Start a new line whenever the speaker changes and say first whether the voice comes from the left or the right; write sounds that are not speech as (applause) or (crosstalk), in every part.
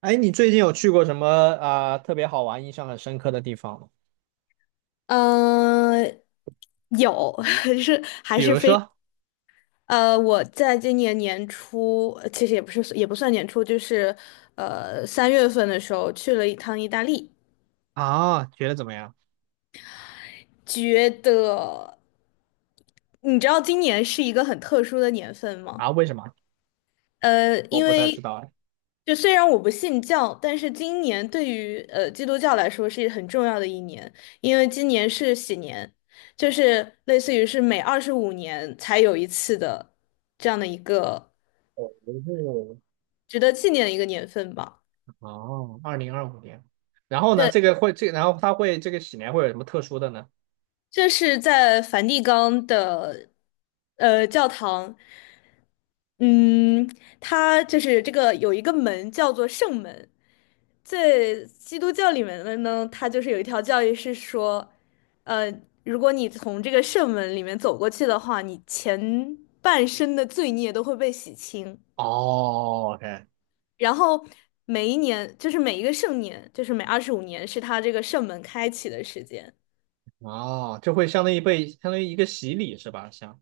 right: 哎，你最近有去过什么啊、特别好玩、印象很深刻的地方吗？
left: 嗯，有，(laughs) 是还
right: 比
left: 是
right: 如
left: 非
right: 说
left: 我在今年年初，其实也不是也不算年初，就是3月份的时候去了一趟意大利。
right: 啊，觉得怎么样
left: 觉得你知道今年是一个很特殊的年份吗？
right: 啊？为什么？我
left: 因
right: 不太知
left: 为
right: 道哎。
left: 就虽然我不信教，但是今年对于基督教来说是很重要的一年，因为今年是喜年，就是类似于是每二十五年才有一次的这样的一个值得纪念的一个年份吧。
right: 哦，哦2025年，然后呢？
left: 对。
right: 这个会这个，然后它会这个喜年会有什么特殊的呢？
left: 这是在梵蒂冈的教堂。嗯，它就是这个有一个门叫做圣门。在基督教里面的呢，它就是有一条教义是说，呃，如果你从这个圣门里面走过去的话，你前半生的罪孽都会被洗清。
right: 哦，OK，
left: 然后每一年，就是每一个圣年，就是每二十五年，是他这个圣门开启的时间。
right: 哦，就会相当于一个洗礼是吧？像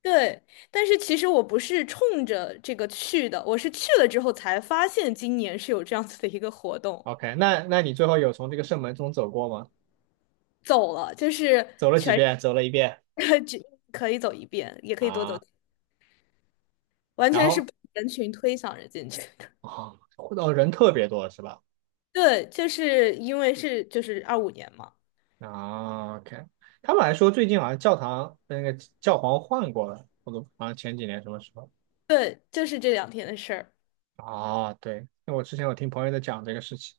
left: 对，但是其实我不是冲着这个去的，我是去了之后才发现今年是有这样子的一个活动。
right: OK，那你最后有从这个圣门中走过吗？
left: 走了，就是
right: 走了几遍？走了一遍
left: (laughs) 只可以走一遍，也可以多走，
right: 啊，
left: 完
right: 然
left: 全是
right: 后
left: 被人群推搡着进去的。
right: 哦，哦，人特别多是吧？
left: (laughs) 对，就是因为是就是2025年嘛。
right: 啊，OK，他们还说最近好像教堂那个教皇换过了，我都好像前几年什么时候？
left: 对，就是这两天的事儿。
right: 啊，对，那我之前听朋友在讲这个事情，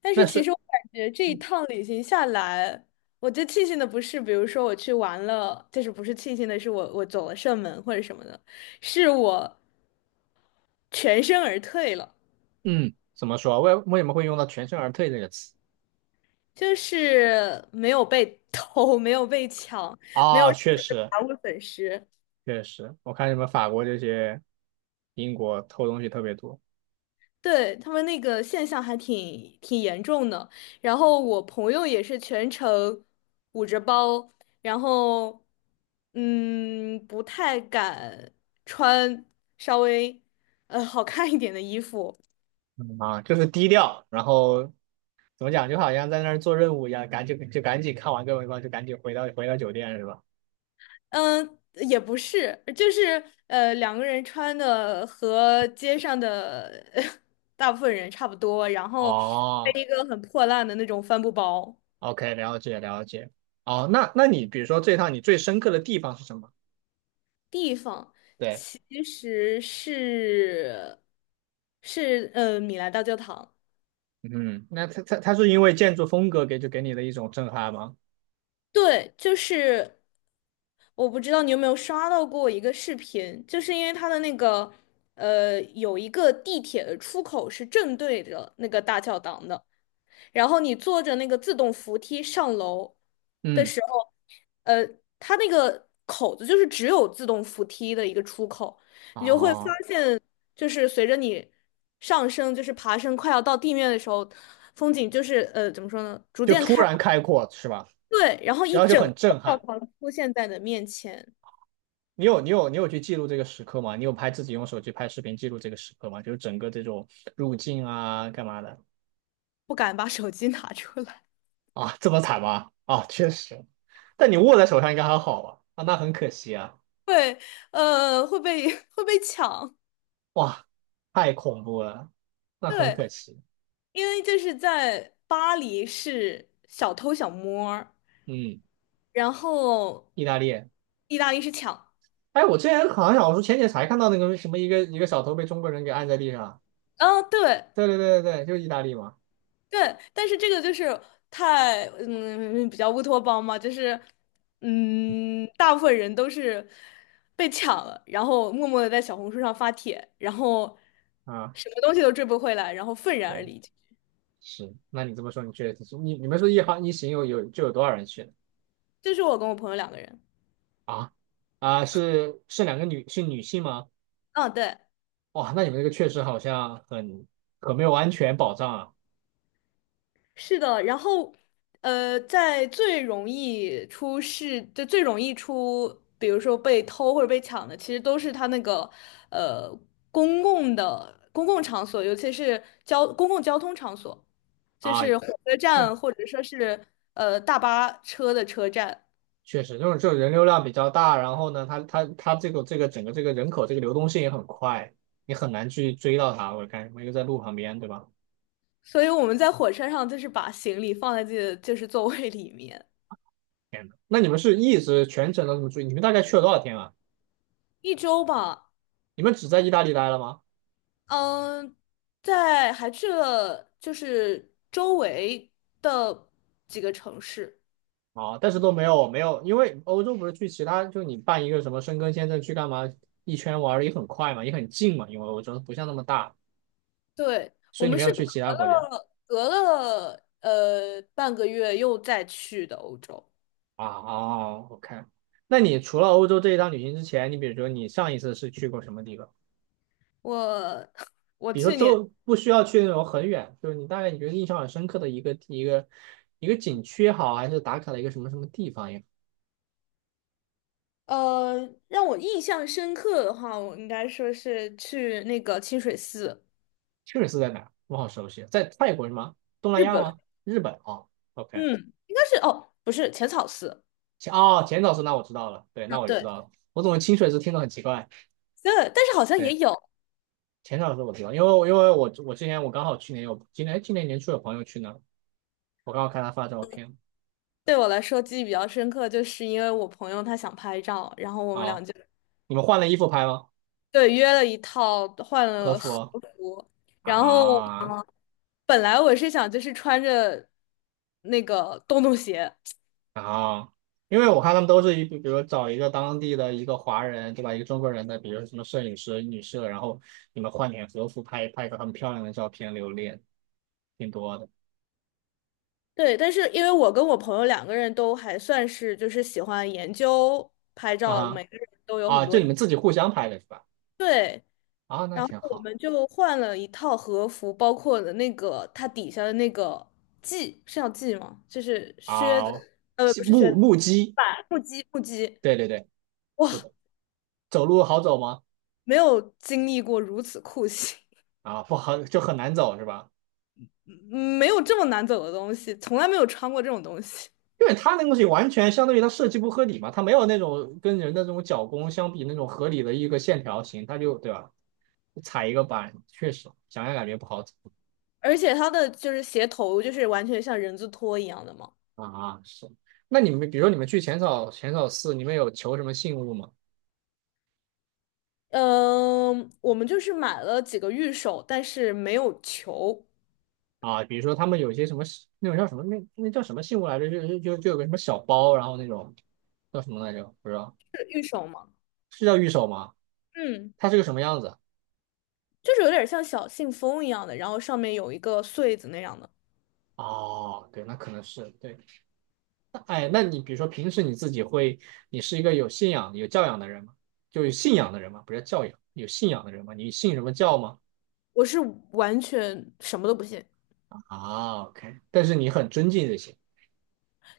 left: 但是
right: 但
left: 其
right: 是，
left: 实我感觉这一
right: 嗯。
left: 趟旅行下来，我最庆幸的不是，比如说我去玩了，就是不是庆幸的是我走了射门或者什么的，是我全身而退了，
right: 嗯怎么说？为什么会用到全身而退这个词？
left: 就是没有被 (laughs) 偷，没有被抢，
right: 啊，确
left: (laughs)
right: 实
left: 财物损失。
right: 确实，我看你们法国这些英国偷东西特别多，
left: 对，他们那个现象还挺严重的。然后我朋友也是全程捂着包，然后不太敢穿稍微好看一点的衣服。
right: 嗯啊，就是低调，然后怎么讲，就好像在那儿做任务一样，赶紧就赶紧看完各位吧，就赶紧回到酒店是吧？
left: 嗯，也不是，就是两个人穿的和街上的 (laughs) 大部分人差不多，然后背
right: 哦，
left: 一个很破烂的那种帆布包。
right: OK，了解了解。哦，那你比如说这趟你最深刻的地方是什么？
left: 地方
right: 对，
left: 其实是米兰大教堂。
right: 嗯，那它是因为建筑风格给你的一种震撼吗？
left: 对，就是我不知道你有没有刷到过一个视频，就是因为它的那个有一个地铁的出口是正对着那个大教堂的。然后你坐着那个自动扶梯上楼的
right: 嗯，
left: 时候，呃，它那个口子就是只有自动扶梯的一个出口，你就会发
right: 哦，
left: 现，就是随着你上升，就是爬升快要到地面的时候，风景就是怎么说呢，逐
right: 就
left: 渐
right: 突
left: 开，
right: 然开阔是吧？
left: 对，然后一
right: 然后就
left: 整个
right: 很震
left: 教
right: 撼。
left: 堂出现在你的面前。
right: 你有去记录这个时刻吗？你有拍自己用手机拍视频记录这个时刻吗？就是整个这种入境啊，干嘛的
left: 不敢把手机拿出来，
right: 啊？这么惨吗？啊，确实。但你握在手上应该还好吧？啊，那很可惜啊。
left: (laughs) 对，会被 (laughs) 会被抢。
right: 哇，太恐怖了，那很
left: 对，
right: 可惜。
left: 因为就是在巴黎是小偷小摸儿，
right: 嗯。
left: 然后
right: 意大利。
left: 意大利是抢。
right: 哎，我之前好像我说前几天才看到那个什么一个小偷被中国人给按在地上。
left: 啊，对
right: 对对对对对，就是意大利嘛。
left: 对，但是这个就是太比较乌托邦嘛，就是大部分人都是被抢了，然后默默的在小红书上发帖，然后
right: 啊，
left: 什么东西都追不回来，然后愤然而
right: 对，
left: 离。
right: 是。那你这么说，你确实你们说一行有多少人去呢？
left: 就是我跟我朋友两个人。
right: 啊啊，是两个女性吗？
left: 嗯，对。
right: 哇，那你们这个确实好像很没有安全保障啊
left: 是的，然后，在最容易出事，就最容易出，比如说被偷或者被抢的，其实都是它那个，呃，公共的公共场所，尤其是公共交通场所，就
right: 啊！
left: 是火车
right: 哎，
left: 站或者说是大巴车的车站。
right: 确实，这种人流量比较大，然后呢，它这个整个这个人口这个流动性也很快，你很难去追到它。我看我一个在路旁边，对吧？
left: 所以我们在火车上就是把行李放在自己的就是座位里面。
right: 天呐，那你们是一直全程都这么注意？你们大概去了多少天啊？
left: 一周吧。
right: 你们只在意大利待了吗？
left: 嗯，在还去了就是周围的几个城市。
right: 啊，但是都没有没有，因为欧洲不是去其他，就你办一个什么申根签证去干嘛？一圈玩儿也很快嘛，也很近嘛，因为欧洲不像那么大，
left: 对，
right: 所
left: 我
right: 以你
left: 们
right: 没有
left: 是隔
right: 去其他国家
left: 了隔了半个月又再去的欧洲。
right: 啊。哦，OK，那你除了欧洲这一趟旅行之前，你比如说你上一次是去过什么地方？
left: 我 (laughs) 我
right: 比如说
left: 去年
right: 周不需要去那种很远，就是你大概你觉得印象很深刻的一个景区也好，还是打卡的一个什么什么地方也好。
left: 呃让我印象深刻的话，我应该说是去那个清水寺。
right: 清水寺在哪儿我好熟悉啊，在泰国是吗？东南
left: 日
right: 亚
left: 本。
right: 吗？日本啊 O K，
left: 嗯，应该是哦，不是浅草寺。
right: 哦，浅草寺那我知道了，对，
left: 嗯，
right: 那我就知
left: 对，
right: 道了。我怎么清水寺听着很奇怪？
left: 对，但是好像也
right: 对，
left: 有。
right: 浅草寺我知道，因为之前我刚好去年有今年年初有朋友去那儿我刚好看他发照片
left: 对我来说记忆比较深刻，就是因为我朋友他想拍照，然后我们
right: 啊、
left: 俩就
right: 你们换了衣服拍吗？
left: 对约了一套换
right: 和
left: 了和
right: 服哦
left: 服。然后
right: 啊。
left: 本来我是想就是穿着那个洞洞鞋。
right: 啊，因为我看他们都是比如找一个当地的一个华人，对吧？一个中国人的，比如什么摄影师、女摄，然后你们换点和服拍拍一个很漂亮的照片留念，挺多的
left: 对，但是因为我跟我朋友两个人都还算是就是喜欢研究拍照，
right: 啊
left: 每个人都有很
right: 啊，就
left: 多
right: 你们自己互相拍的是吧？
left: 对。
right: 啊，那
left: 然后
right: 挺
left: 我
right: 好。
left: 们就换了一套和服，包括了那个它底下的那个系，是要系吗？就是靴
right: 好，
left: 子，
right: 西
left: 不是靴
right: 目
left: 子，
right: 木屐，
left: 板木屐，木屐。
right: 对对对，是
left: 哇，
right: 的。走路好走吗？
left: 没有经历过如此酷刑，
right: 啊，不好，就很难走是吧？
left: 嗯没有这么难走的东西，从来没有穿过这种东西。
right: 因为它那个东西完全相当于它设计不合理嘛，它没有那种跟人的这种脚弓相比那种合理的一个线条型，它就对吧？踩一个板，确实想想感觉不好走
left: 而且它的就是鞋头，就是完全像人字拖一样的嘛。
right: 啊。是，那你们比如说你们去浅草寺，你们有求什么信物吗？
left: 嗯，我们就是买了几个玉手，但是没有球。
right: 啊，比如说他们有些什么那种叫什么那叫什么信物来着？就有个什么小包，然后那种叫什么来着？不知道
left: 是玉手吗？
right: 是叫玉手吗？
left: 嗯。
right: 它是个什么样子？
left: 就是有点像小信封一样的，然后上面有一个穗子那样的。
right: 哦，对，那可能是对。那哎，那你比如说平时你自己会，你是一个有信仰、有教养的人吗？就有信仰的人吗？不是教养，有信仰的人吗？你信什么教吗？
left: 我是完全什么都不信，
right: 啊，OK，但是你很尊敬这些。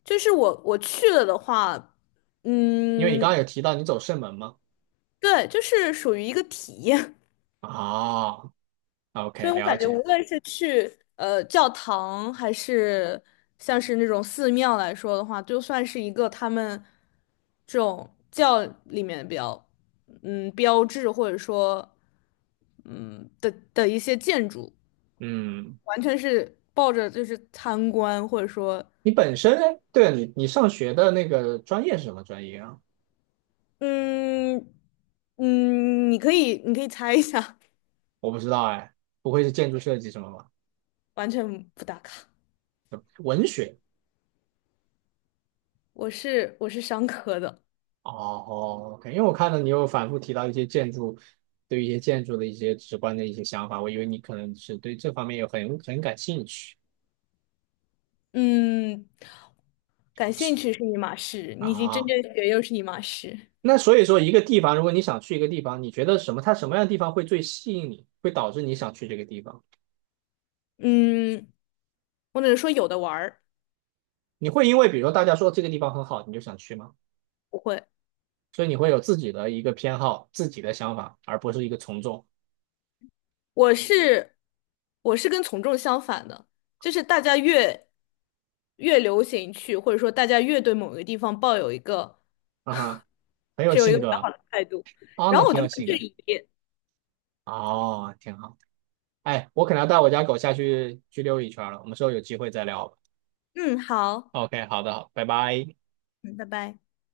left: 就是我去了的话，
right: 因为你刚
left: 嗯，
right: 刚有提到你走射门吗？
left: 对，就是属于一个体验。
right: 啊
left: (laughs) 所
right: ，OK，
left: 以我
right: 了
left: 感觉
right: 解。
left: 无论是去教堂，还是像是那种寺庙来说的话，就算是一个他们这种教里面比较标志或者说的一些建筑。
right: 嗯，
left: 完全是抱着就是参观，或者说，
right: 你本身哎，对了，你上学的那个专业是什么专业啊？
left: 嗯嗯，你可以猜一下。
right: 我不知道哎，不会是建筑设计什么吧？
left: (laughs) 完全不打卡。
right: 文学。
left: 我是商科的。
right: 哦哦，OK，因为我看到你又反复提到一些建筑，对一些建筑的一些直观的一些想法，我以为你可能是对这方面有很感兴趣
left: 嗯，感兴趣是一码事，你已经真
right: 啊。
left: 正学又是一码事。
right: 那所以说，一个地方，如果你想去一个地方，你觉得什么，它什么样的地方会最吸引你，会导致你想去这个地方？
left: 嗯，我只能说有的玩儿。
right: 你会因为比如说大家说这个地方很好，你就想去吗？
left: 不会。
right: 所以你会有自己的一个偏好、自己的想法，而不是一个从众。
left: 我是我是跟从众相反的，就是大家越流行去，或者说大家越对某个地方抱有一个。
right: 啊哈，很有
left: 是有一个
right: 性
left: 比
right: 格
left: 较好的态度。
right: 啊，
left: 然
right: 那
left: 后我就
right: 挺有
left: 很
right: 性
left: 质
right: 格
left: 疑。
right: 哦，挺好。哎，我可能要带我家狗下去溜一圈了，我们之后有机会再聊吧。
left: 嗯，好。
right: OK，好的，好，拜拜。
left: 嗯，拜拜。